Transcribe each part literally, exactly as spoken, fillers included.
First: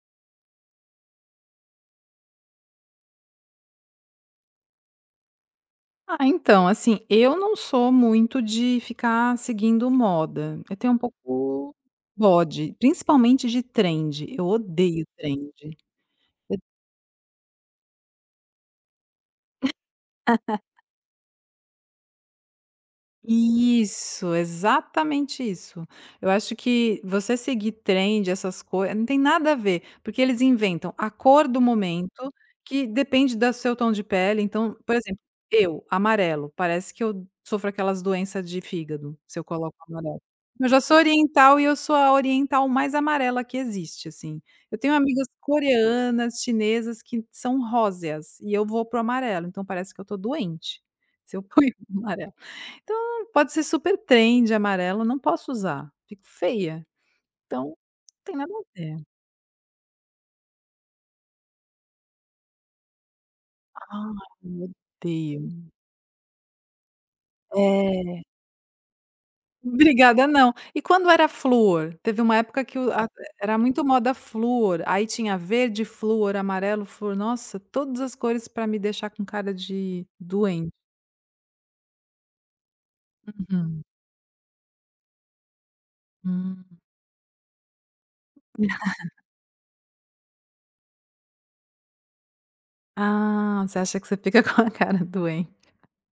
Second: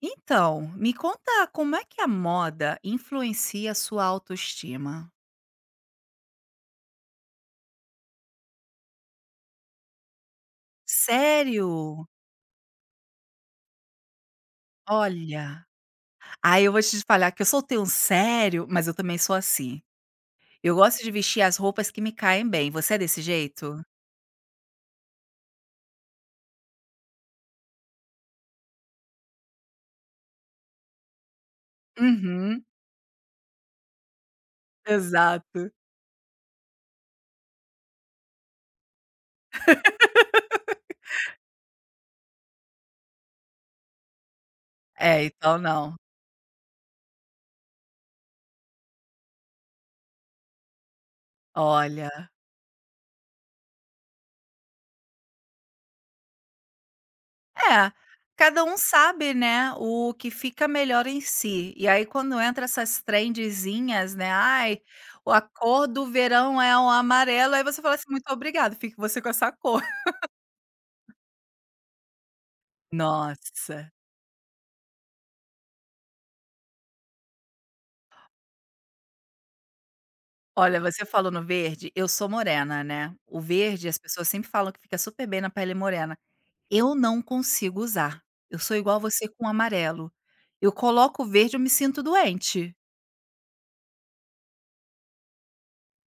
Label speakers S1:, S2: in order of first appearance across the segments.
S1: Então, me conta como é que a moda influencia a sua autoestima?
S2: Ah, então, assim, eu não sou muito de ficar seguindo moda. Eu tenho um pouco
S1: Sério?
S2: bode, principalmente de trend. Eu odeio
S1: Olha,
S2: trend.
S1: aí eu vou te falar que eu soltei um sério, mas eu também sou assim. Eu gosto de vestir as roupas que me caem bem. Você é desse jeito?
S2: Isso, exatamente isso. Eu acho que você seguir trend, essas coisas, não tem nada a ver, porque eles inventam a cor do momento,
S1: Uhum,
S2: que depende do seu tom de pele. Então, por exemplo,
S1: exato.
S2: eu, amarelo, parece que eu sofro aquelas doenças de fígado, se eu coloco amarelo. Eu já sou oriental e eu sou a oriental mais amarela que existe, assim. Eu tenho
S1: É,
S2: amigas
S1: então não.
S2: coreanas, chinesas, que são róseas, e eu vou pro amarelo, então parece que eu tô doente, se eu ponho
S1: Olha.
S2: amarelo. Então, pode ser super trend amarelo, não posso usar, fico feia, então não
S1: É,
S2: tem nada a
S1: cada um
S2: ver.
S1: sabe, né, o que fica melhor em si. E aí quando entra essas trendezinhas,
S2: Ai,
S1: né,
S2: meu
S1: "Ai, o a
S2: deus.
S1: cor do verão é o amarelo", aí você fala assim:
S2: É.
S1: "Muito obrigado, fique você com essa cor".
S2: Obrigada não. E quando era flúor? Teve uma época que o a era muito
S1: Nossa.
S2: moda flúor, aí tinha verde flúor, amarelo flúor, nossa, todas as cores pra me deixar com cara de doente.
S1: Olha, você falou no verde, eu sou morena, né. O
S2: Uhum,
S1: verde as pessoas sempre falam que fica super bem na pele morena.
S2: hum.
S1: Eu não consigo usar. Eu sou igual você com o amarelo. Eu coloco o verde, eu me sinto doente.
S2: Ah, você acha que você fica com a cara doente.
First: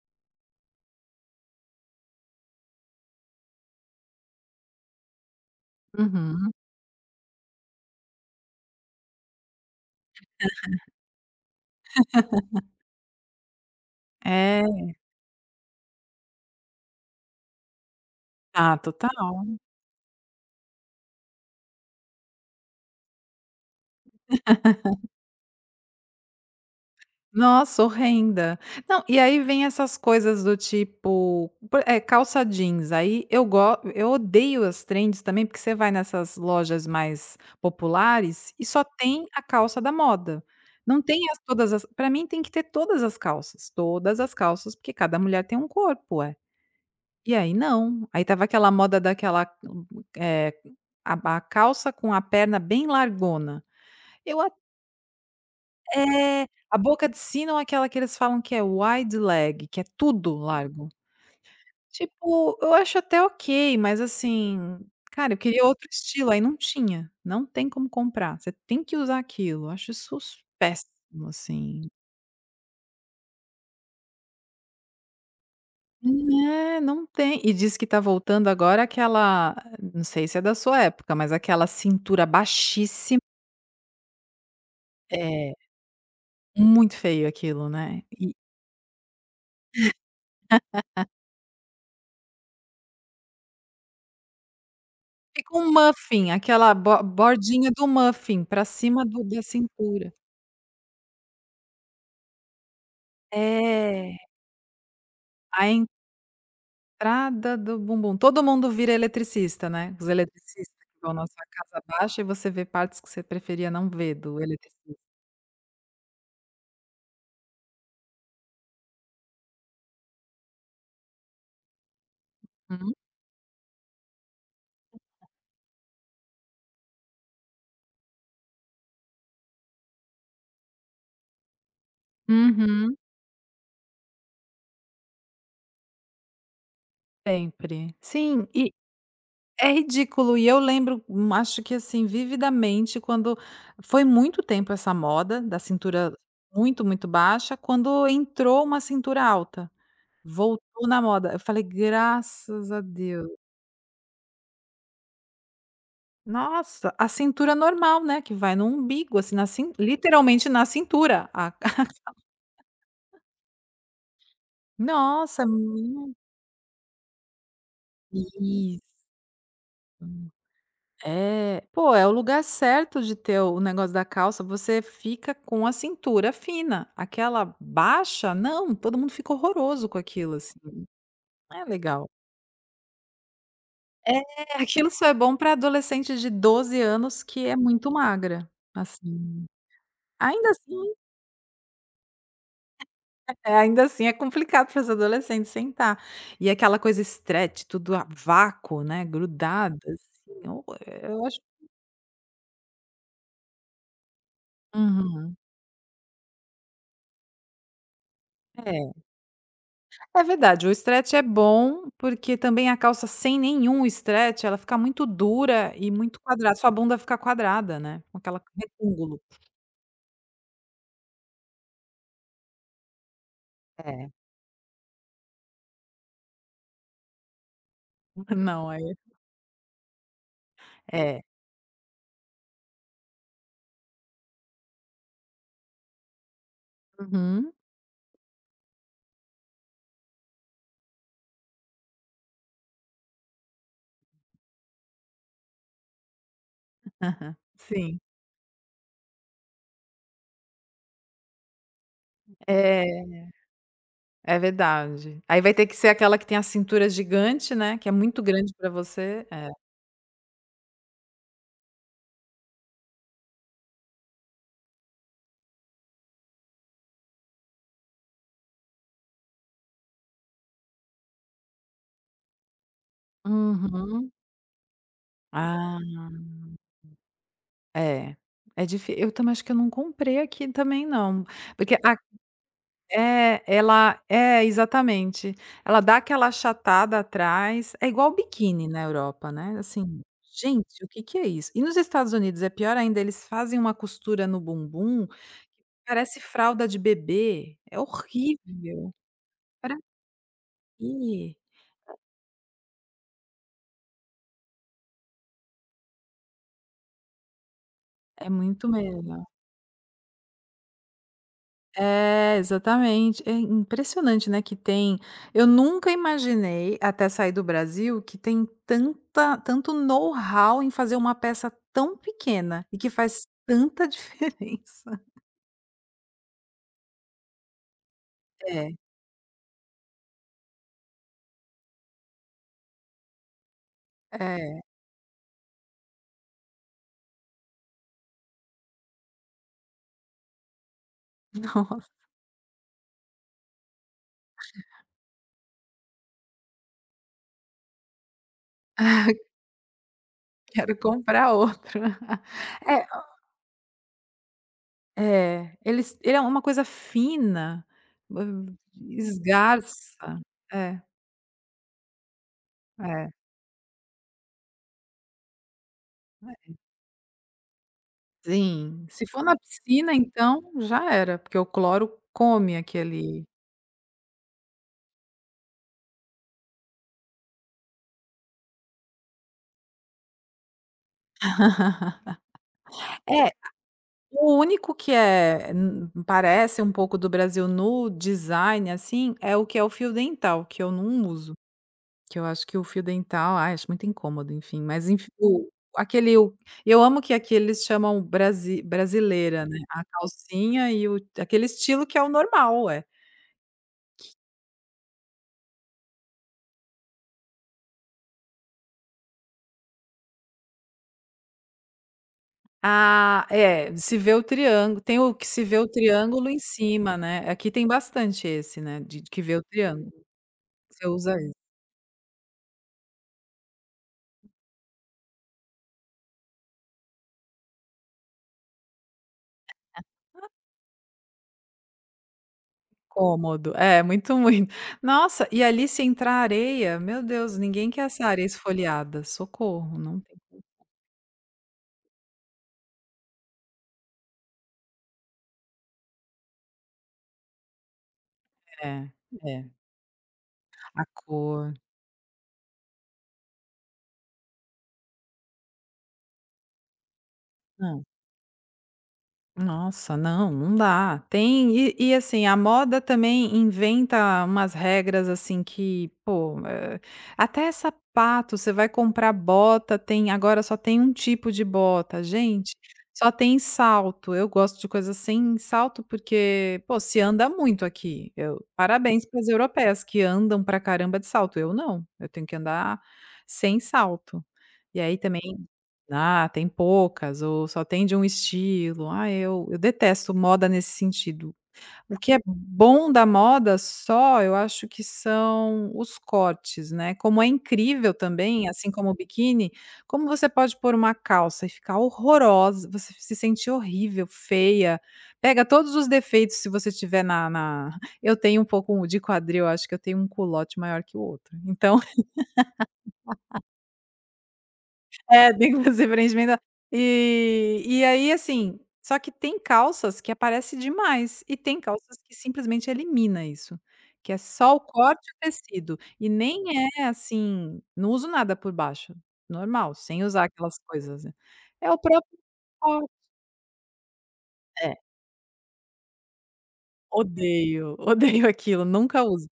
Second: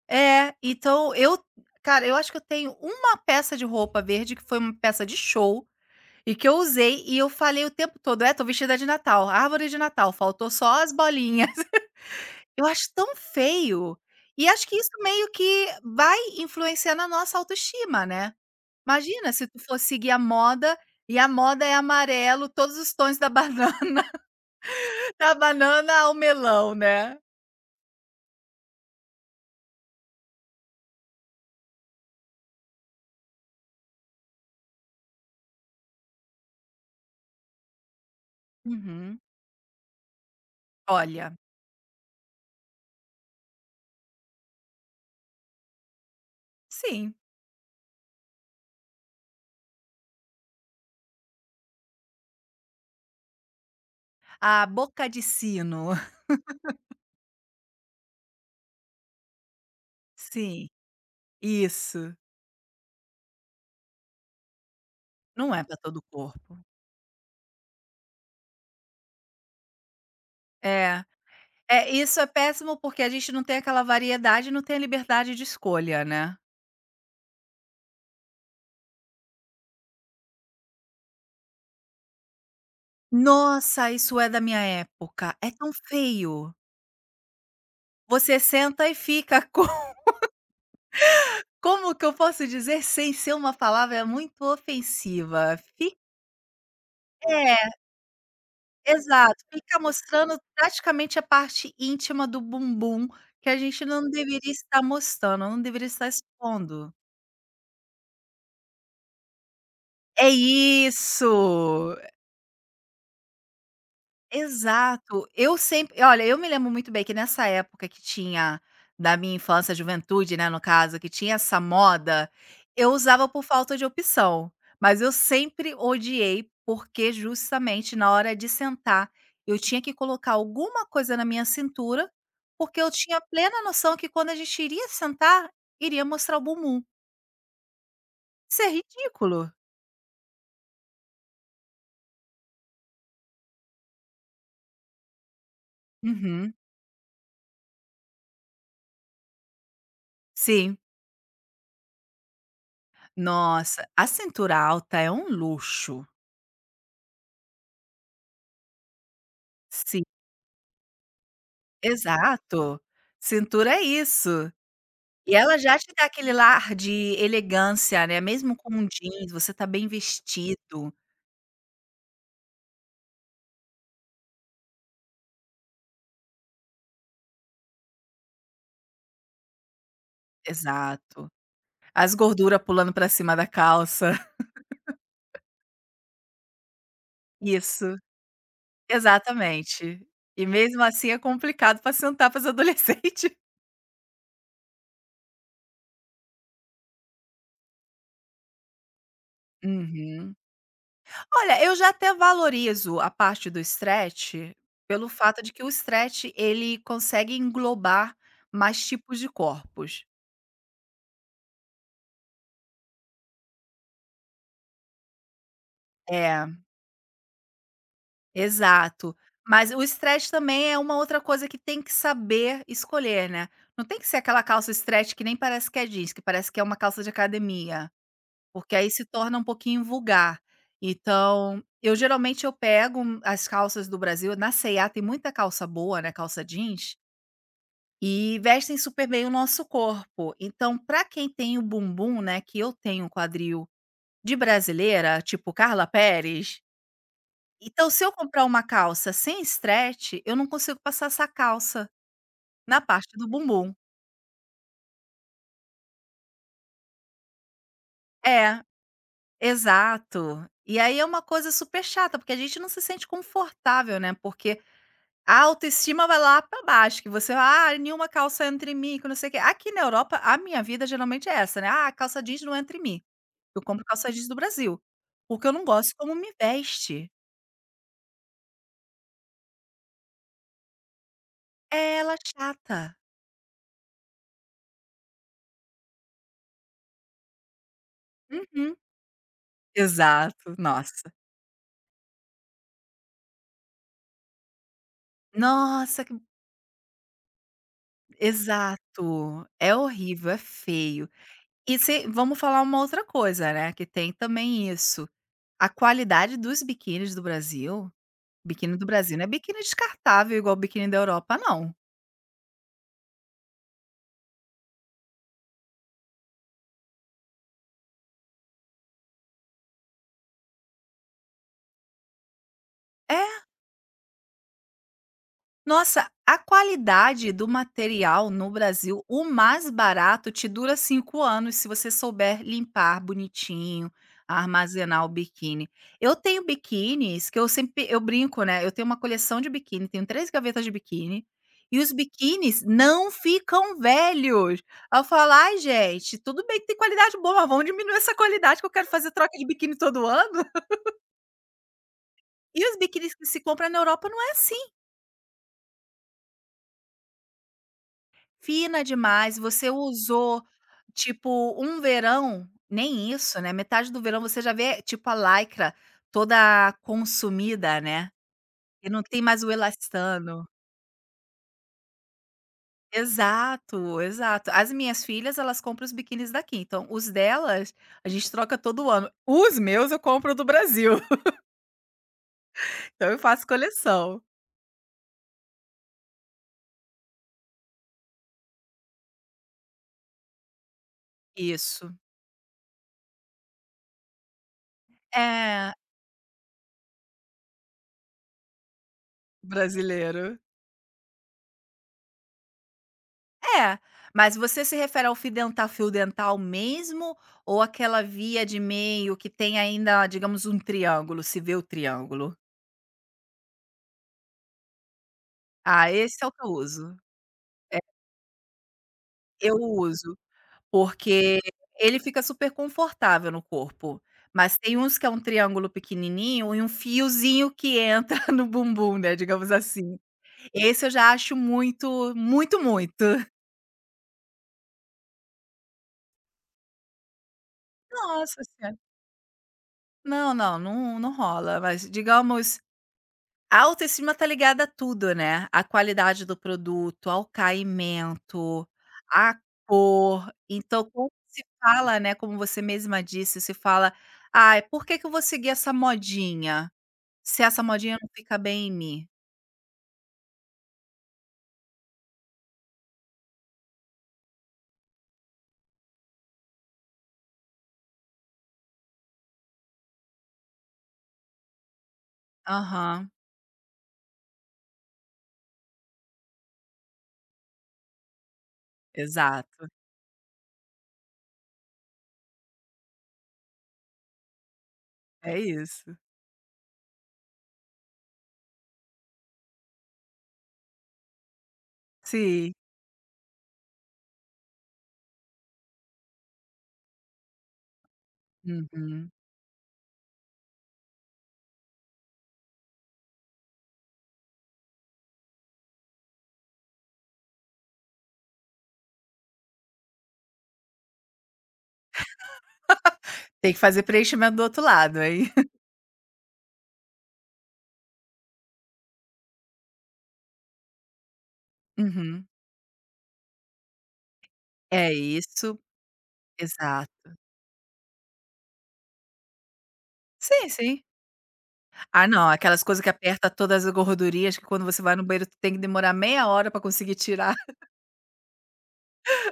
S1: É, então eu, cara, eu acho que eu tenho uma peça de roupa verde que foi uma peça de show e que
S2: Uhum.
S1: eu usei e eu falei o tempo todo: "É, tô vestida de Natal, árvore de Natal, faltou só as bolinhas". Eu acho tão feio. E
S2: É,
S1: acho que isso meio que vai influenciar na nossa autoestima, né.
S2: ah,
S1: Imagina se
S2: total.
S1: tu for seguir a moda e a moda é amarelo, todos os tons da banana, da banana ao melão, né.
S2: Nossa, horrenda. Não, e aí vem essas coisas do tipo, por eh, calça jeans, aí eu go eu odeio as trends também, porque você vai nessas lojas mais populares e só
S1: Uhum.
S2: tem a calça da moda. Não tem
S1: Olha,
S2: as todas as pra mim tem que ter todas as calças, todas as calças, porque cada mulher tem um corpo, é.
S1: sim,
S2: E aí não, aí tava aquela moda daquela, hum, é a ba calça com a perna bem largona. Eu
S1: a boca de sino.
S2: é, a boca de sino é aquela que eles falam que é wide leg, que é tudo
S1: Sim.
S2: largo.
S1: Isso,
S2: Tipo, eu acho até ok, mas assim, cara, eu
S1: não é
S2: queria
S1: para
S2: outro
S1: todo o
S2: estilo, aí não
S1: corpo.
S2: tinha, não tem como comprar, você tem que usar aquilo. Eu acho isso s
S1: É,
S2: péssimo, assim.
S1: é, isso é péssimo porque a gente não tem aquela variedade, não tem a liberdade de escolha, né.
S2: Né, não tem. E diz que tá voltando agora aquela, não sei se é da sua época, mas aquela cintura baixíssima.
S1: Nossa, isso é da minha época, é
S2: É,
S1: tão feio.
S2: muito feio aquilo, né.
S1: Você senta e fica co como que eu posso dizer sem ser uma palavra muito
S2: Fica
S1: ofensiva?
S2: um
S1: Fica,
S2: muffin, aquela bo bordinha
S1: é,
S2: do muffin pra cima do da
S1: exato, fica
S2: cintura.
S1: mostrando praticamente a parte íntima do bumbum que a gente não
S2: É,
S1: deveria estar mostrando, não
S2: a
S1: deveria estar expondo.
S2: entrada do bumbum. Todo mundo vira eletricista, né, os
S1: É
S2: eletricistas que vão na sua casa
S1: isso!
S2: baixa e você vê partes que você preferia não ver do eletricista.
S1: Exato. Eu sempre olha, eu me lembro muito bem que nessa época que tinha da minha infância, juventude, né, no caso, que tinha essa moda, eu
S2: Uhum.
S1: usava por falta de opção, mas eu sempre odiei, porque justamente na hora de sentar, eu tinha que colocar alguma coisa na minha cintura, porque eu
S2: Uhum,
S1: tinha plena noção que quando a gente iria sentar, iria mostrar o bumbum.
S2: sempre. Sim,
S1: Isso é
S2: e
S1: ridículo.
S2: é ridículo e eu lembro, hum, acho que assim, vividamente quando foi muito tempo essa moda da cintura
S1: Uhum.
S2: muito, muito baixa, quando entrou uma cintura alta.
S1: Sim.
S2: Voltou na moda. Eu falei: "Graças a Deus".
S1: Nossa, a cintura alta é um luxo.
S2: Nossa, a cintura normal, né, que vai no umbigo, assim, na cin literalmente na cintura, a
S1: Exato. Cintura é isso. E
S2: Nossa,
S1: ela já te dá
S2: menina.
S1: aquele lar de elegância, né, mesmo com
S2: Isso.
S1: um jeans, você tá bem vestido.
S2: É. Pô, é o lugar certo de ter o negócio da calça, você fica com a cintura fina. Aquela baixa, não, todo mundo fica horroroso com aquilo, assim,
S1: Exato.
S2: não é legal.
S1: As gordura pulando pra cima da calça.
S2: É, aquilo só é bom para adolescente de doze anos que é muito
S1: Isso,
S2: magra, assim.
S1: exatamente. E
S2: Ainda
S1: mesmo
S2: assim
S1: assim é complicado pra sentar para as adolescente.
S2: é, ainda assim é complicado para os adolescentes sentar. E aquela coisa stretch, tudo a vácuo, né, grudado,
S1: Uhum.
S2: assim, ou eh, eu acho.
S1: Olha, eu já até valorizo a parte do stretch, pelo
S2: Uhum.
S1: fato de que o stretch ele consegue englobar mais
S2: É,
S1: tipos de corpos.
S2: é verdade, o stretch é bom, porque também a calça sem nenhum stretch, ela fica muito dura e muito
S1: É.
S2: quadrada, sua bunda fica quadrada, né, com aquela
S1: Exato.
S2: retângulo.
S1: Mas o stretch também é uma outra coisa que tem que saber escolher, né. Não tem que
S2: É.
S1: ser aquela calça stretch que nem parece que é jeans, que parece que é uma calça de academia,
S2: Não,
S1: porque
S2: é
S1: aí se torna um pouquinho vulgar.
S2: é.
S1: Então, eu geralmente eu pego um- as calças do Brasil na cê e a tem muita calça boa, né, calça jeans,
S2: Uhum.
S1: e vestem super bem o nosso corpo. Então, para quem tem o bumbum, né, que eu tenho um quadril de brasileira, tipo Carla Pérez,
S2: Aham.
S1: então,
S2: Sim.
S1: se eu comprar uma calça sem stretch, eu não consigo passar essa calça na parte
S2: É,
S1: do bumbum.
S2: é verdade. Aí vai ter que ser aquela que tem a cintura gigante, né, que é muito grande
S1: É,
S2: para você. É.
S1: exato. E aí é uma coisa super chata, porque a gente não se sente confortável, né? Porque a autoestima vai lá pra baixo, que você, ah, nenhuma calça entra em mim, que não sei o quê. Aqui na Europa, a minha vida geralmente é essa, né? Ah, calça jeans não entra em mim. Eu compro calça
S2: Uhum.
S1: jeans do Brasil, porque eu não gosto
S2: Ah,
S1: como me veste.
S2: é. É difícil. Eu também acho que eu não comprei aqui também não, porque
S1: É,
S2: a
S1: ela é chata.
S2: é, ela é, exatamente. Ela dá aquela achatada atrás, é igual o biquíni
S1: Uhum.
S2: na Europa, né, assim,
S1: Exato,
S2: gente, o que
S1: nossa.
S2: que é isso? E nos Estados Unidos é pior ainda, eles fazem uma costura no bumbum,
S1: Nossa, que.
S2: parece fralda de bebê, é horrível.
S1: Exato, é
S2: Para
S1: horrível, é feio.
S2: quê?
S1: E se vamos falar uma outra coisa, né, que tem também isso, a qualidade dos biquínis do Brasil.
S2: É muito
S1: Biquíni do
S2: melhor.
S1: Brasil não é biquíni descartável igual o biquíni da Europa não.
S2: É, exatamente. É impressionante, né, que tem, eu nunca imaginei, até sair do Brasil, que tem tanta tanto know-how em fazer uma peça tão pequena e que faz
S1: É.
S2: tanta diferença.
S1: Nossa, a qualidade do material no
S2: É,
S1: Brasil, o mais barato te dura cinco anos se você souber limpar bonitinho,
S2: é.
S1: armazenar o biquíni. Eu tenho biquínis que eu sempre eu brinco, né, eu tenho uma coleção de biquíni, tenho três gavetas de biquíni, e
S2: Nossa,
S1: os biquínis não ficam velhos. Aí eu falo: "Ai gente, tudo bem que tem qualidade boa, mas vamos diminuir essa qualidade que eu quero fazer troca de biquíni todo ano".
S2: quero comprar outro.
S1: E os
S2: É
S1: biquínis que se compra na Europa não é assim.
S2: é, Ele, ele é uma coisa fina, hã,
S1: Fina demais, você
S2: esgarça.
S1: usou,
S2: É,
S1: tipo, um verão, nem
S2: é.
S1: isso, né, metade do verão você já vê, tipo, a lycra toda consumida, né,
S2: Sim.
S1: e não
S2: Se
S1: tem
S2: for na
S1: mais o
S2: piscina então,
S1: elastano.
S2: já era, porque o cloro come aquele
S1: Exato, exato. As minhas filhas, elas compram os biquínis daqui, então os delas, a gente troca todo ano. Os meus eu compro do Brasil, então eu
S2: É,
S1: faço coleção.
S2: o único que é hum, parece um pouco do Brasil no design, assim, é o que é o fio dental, que eu não uso,
S1: Isso.
S2: que eu acho que o fio dental, ai, acho muito incômodo, enfim, mas enf o
S1: É,
S2: aquele o eu amo que aqui eles chamam brasi brasileira, né, a
S1: brasileiro.
S2: calcinha e o aquele estilo que é o normal, é.
S1: É, mas você se refere ao fio dental, fio dental mesmo ou aquela via de meio que tem ainda, digamos, um triângulo, se vê o triângulo?
S2: Ah, é, se vê o triângulo tem o que se vê o
S1: Ah, esse é
S2: triângulo
S1: o
S2: em
S1: que eu uso.
S2: cima, né, aqui tem
S1: É,
S2: bastante esse, né, de que vê o
S1: eu
S2: triângulo,
S1: uso,
S2: você usa isso.
S1: porque ele fica super confortável no corpo, mas tem uns que é um triângulo pequenininho e um fiozinho que entra no bumbum, né, digamos assim. Esse eu já acho muito, muito, muito.
S2: Cômodo, é, muito, muito. Nossa, e ali se entrar areia, meu Deus, ninguém quer essa areia
S1: Nossa senhora.
S2: esfoliada, socorro, não tem
S1: Não, não, não, não rola, mas digamos. A autoestima tá ligada a tudo, né. A qualidade do produto, ao caimento,
S2: é,
S1: à
S2: é,
S1: cor. Então
S2: a
S1: quando se
S2: cor.
S1: fala, né, como você mesma disse, se fala: "Ai, por que que eu vou seguir essa modinha, se essa modinha não fica bem em mim?".
S2: Nossa, não, não dá. Tem e e assim, a moda também inventa umas regras, assim, que, pô, eh, até sapato, você vai comprar bota, tem agora só tem um tipo de bota. Gente,
S1: Aham,
S2: só tem salto. Eu gosto de coisas sem salto, porque, pô, se anda muito aqui. Eu parabéns para as
S1: exato,
S2: europeias que andam pra caramba de salto. Eu não, eu tenho que andar sem salto. E aí também
S1: é isso.
S2: ah, tem poucas ou só tem de um estilo. Ah, eu eu detesto moda nesse sentido. O que é
S1: Sim,
S2: bom da moda só, eu acho que são os cortes, né, como é incrível também, assim como o
S1: uhum.
S2: biquíni, como você pode pôr uma calça e ficar horrorosa, você se sente horrível, feia, pega todos os defeitos se você tiver na na eu tenho um pouco de quadril, acho que eu tenho um culote maior que o outro, então
S1: Tem que fazer preenchimento do outro lado, hein.
S2: É, tem que fazer preenchimento. E e aí, assim, só que tem calças que aparece demais e tem calças que
S1: Uhum.
S2: simplesmente elimina isso, que é só o
S1: É
S2: corte e o
S1: isso,
S2: tecido e nem é
S1: exato.
S2: assim, não uso nada por baixo, normal, sem usar
S1: Sim,
S2: aquelas
S1: sim.
S2: coisas, né. É o
S1: Ah
S2: próprio
S1: não, aquelas coisas que
S2: corte.
S1: aperta todas as gordurinhas que quando
S2: É,
S1: você vai no banheiro tu tem que demorar meia hora pra conseguir tirar.
S2: odeio, odeio aquilo, nunca uso.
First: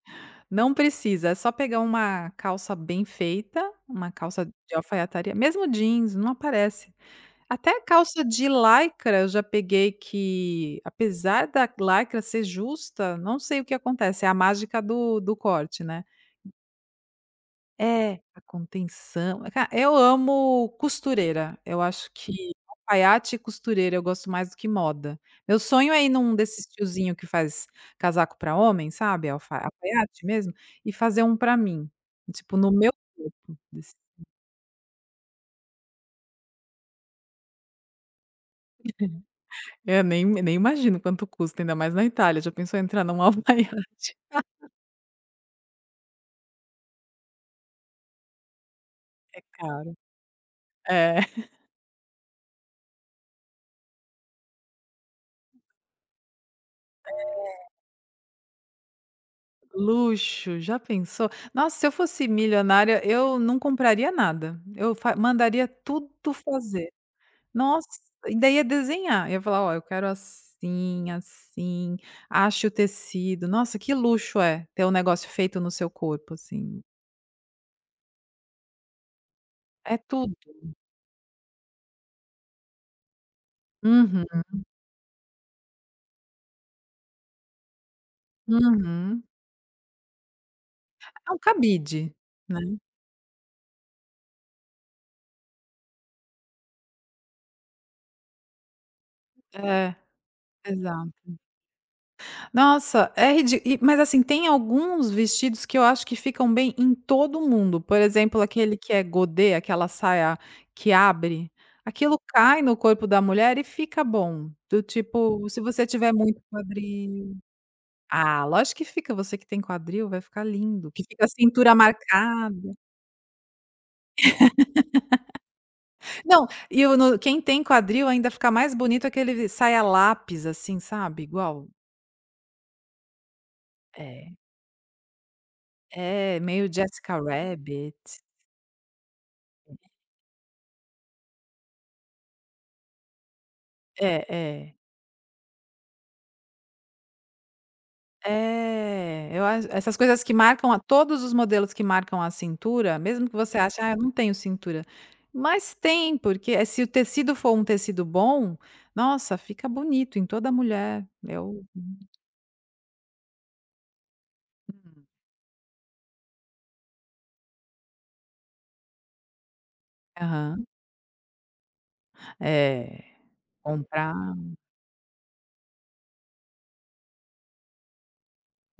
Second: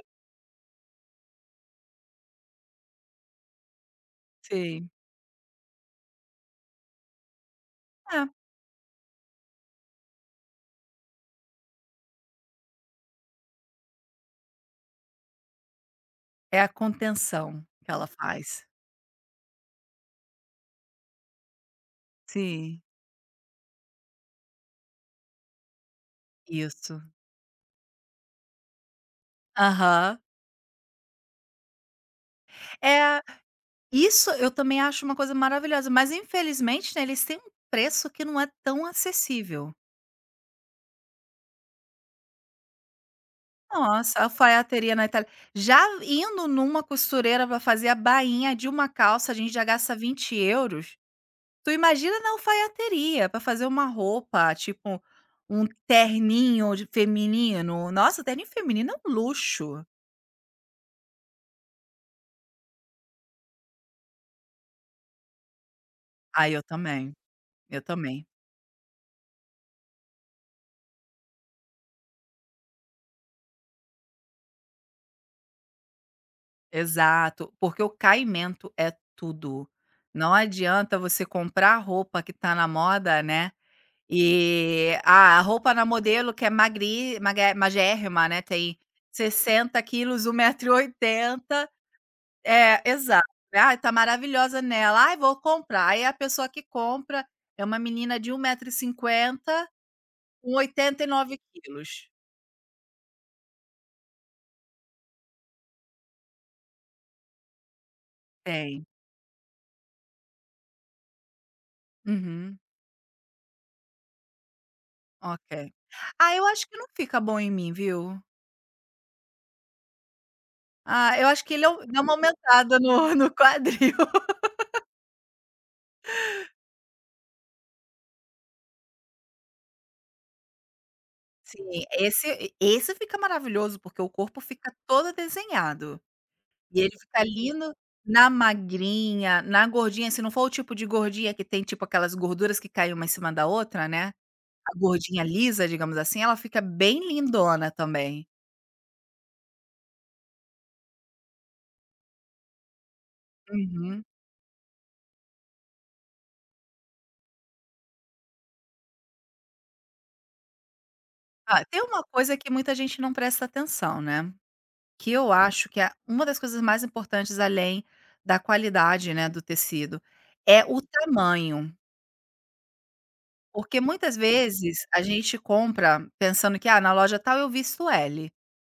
S2: Não precisa, é só pegar uma calça bem feita, uma calça de
S1: Sim.
S2: alfaiataria, mesmo jeans, não aparece. Até
S1: É,
S2: calça de lycra eu já peguei que, apesar da lycra ser justa, não sei o que acontece, é a mágica do do corte, né.
S1: é a contenção que ela
S2: É, a
S1: faz.
S2: contenção. Ca eu amo costureira, eu acho que
S1: Sim,
S2: alfaiate e costureira eu gosto mais do que moda. Meu sonho é ir num desses
S1: isso.
S2: tiozinho que faz casaco para homem, sabe, alfa
S1: Aham.
S2: alfaiate mesmo, e fazer um para mim, tipo, no meu
S1: É,
S2: corpo, desse.
S1: isso eu também acho uma coisa maravilhosa, mas infelizmente, né, eles têm um preço que não é tão acessível.
S2: É, nem nem imagino quanto custa, ainda mais na Itália, já pensou em entrar num alfaiate?
S1: Nossa, alfaiataria na Itália, já indo numa costureira pra fazer a bainha de uma calça, a gente já gasta
S2: Caro.
S1: vinte euros.
S2: É.
S1: Tu imagina na alfaiateria para fazer uma roupa, tipo, um terninho de feminino. Nossa, terninho feminino é um luxo.
S2: Luxo, já pensou? Nossa, se eu fosse milionária, eu não compraria nada. Eu fa mandaria tudo
S1: Ah, eu
S2: fazer.
S1: também, eu
S2: Nossa,
S1: também.
S2: e daí ia desenhar. Ia falar: "Ó, eu quero assim, assim, ache o tecido". Nossa, que luxo é ter um negócio feito no seu corpo, assim.
S1: Exato, porque o caimento é tudo.
S2: É
S1: Não
S2: tudo.
S1: adianta você comprar a roupa que tá na moda, né,
S2: Uhum,
S1: e ah, a roupa na modelo que é magri magé magérrima, né, tem
S2: uhum.
S1: sessenta quilos, um metro e
S2: É um
S1: oitenta.
S2: cabide, né.
S1: É, exato. "Ai, tá maravilhosa nela. Ai, vou comprar". Aí a pessoa que compra é uma menina de um 1,50 m
S2: É,
S1: com oitenta e
S2: exato.
S1: nove quilos.
S2: Nossa, é ridi mas assim, tem alguns vestidos que eu acho que ficam bem em todo mundo, por exemplo, aquele
S1: Tem.
S2: que é godê, aquela saia que abre, aquilo
S1: Uhum.
S2: cai no corpo da mulher e fica bom, do tipo, se
S1: Ok.
S2: você tiver
S1: Ah,
S2: muito
S1: eu acho que não fica
S2: quadril,
S1: bom em mim, viu.
S2: ah, lógico que fica, você que tem quadril vai ficar lindo, que
S1: Ah,
S2: fica
S1: eu
S2: a
S1: acho que ele é
S2: cintura
S1: um dá uma
S2: marcada.
S1: aumentada no no quadril.
S2: Não, e o no quem tem quadril ainda fica mais bonito aquele saia lápis, assim, sabe, igual
S1: Sim, esse esse fica maravilhoso, porque o
S2: é,
S1: corpo fica todo desenhado.
S2: é meio
S1: E ele
S2: Jessica
S1: fica lindo
S2: Rabbit.
S1: na magrinha, na gordinha, se não for o tipo de gordinha que tem, tipo, aquelas gorduras que caem uma em cima da outra, né.
S2: É,
S1: A
S2: é.
S1: gordinha lisa, digamos assim, ela fica bem lindona também.
S2: É, eu acho essas coisas que marcam a todos os modelos que marcam a cintura, mesmo que você ache: "Ah, eu
S1: Uhum.
S2: não tenho cintura", mas tem, porque eh, se o tecido for um tecido bom, nossa, fica bonito em toda mulher. Eu
S1: Ah, tem uma coisa que muita gente não presta atenção, né, que eu acho que é uma das coisas mais importantes além da qualidade, né, do tecido, é
S2: aham.
S1: o tamanho.
S2: É,
S1: Porque
S2: comprar
S1: muitas vezes a gente compra pensando que: "Ah, na loja tal eu visto L".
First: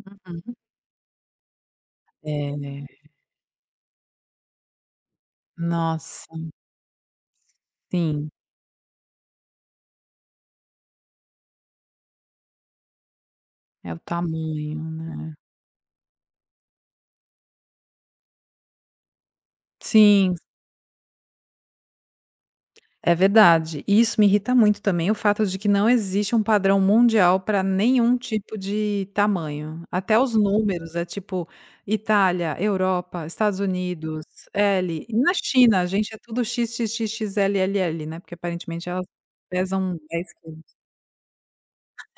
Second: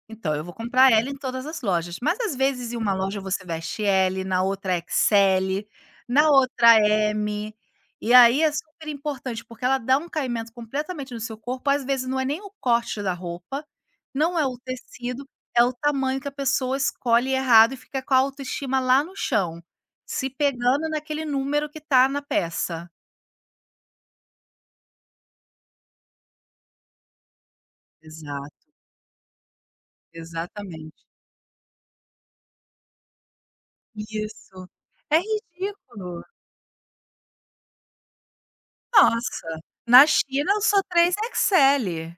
S1: Então, eu vou comprar ela em todas as lojas, mas às vezes em
S2: é,
S1: uma Hum. loja você veste L, na outra xis ele, na
S2: nossa,
S1: outra é M, e
S2: sim,
S1: aí é super importante, porque ela dá um caimento completamente no seu corpo, às vezes não é nem o corte da roupa,
S2: é o
S1: não é o
S2: tamanho,
S1: tecido,
S2: né.
S1: é o tamanho que a pessoa escolhe errado e fica com a autoestima lá no chão, se
S2: Sim.
S1: pegando naquele número que tá na peça.
S2: É verdade. E isso me irrita muito também, o fato de que não existe um padrão mundial para nenhum tipo
S1: Exato,
S2: de tamanho. Até os números,
S1: exatamente.
S2: é tipo Itália, Europa, Estados Unidos,
S1: Isso.
S2: L. E
S1: É
S2: na China, a gente é
S1: ridículo.
S2: tudo XXXXLLL, né, porque aparentemente elas
S1: Nossa,
S2: pesam
S1: na
S2: dez
S1: China eu sou
S2: quilos.
S1: três xis ele.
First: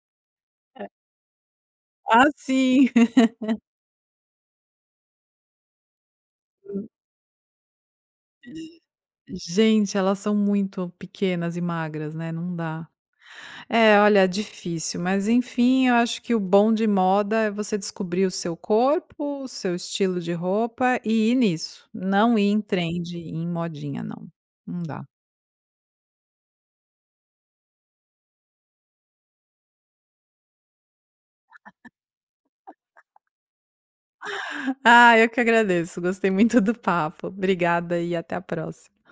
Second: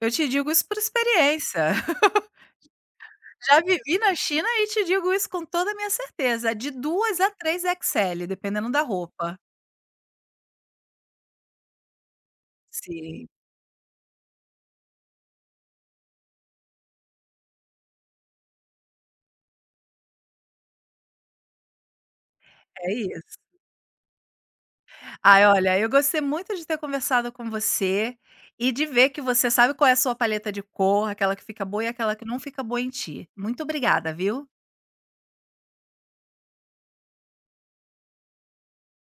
S1: Eu te digo isso por experiência.
S2: Ah, sim.
S1: Já vivi na China e te digo isso com toda a minha certeza, de duas a três xis ele dependendo da roupa.
S2: Gente, elas são muito pequenas e magras, né, não dá.
S1: Sim,
S2: É, olha, é difícil, mas enfim, eu acho que o bom de moda é você descobrir o seu corpo, o seu estilo de roupa e ir nisso. Não ir em
S1: é
S2: trend, ir
S1: isso.
S2: em modinha, não. Não dá.
S1: Ai, olha, eu gostei muito de ter conversado com você e de ver que você sabe qual é a sua paleta de cor, aquela que fica boa e aquela que não fica boa em ti. Muito obrigada, viu?
S2: Ah, eu que agradeço. Gostei muito do papo. Obrigada e até a próxima.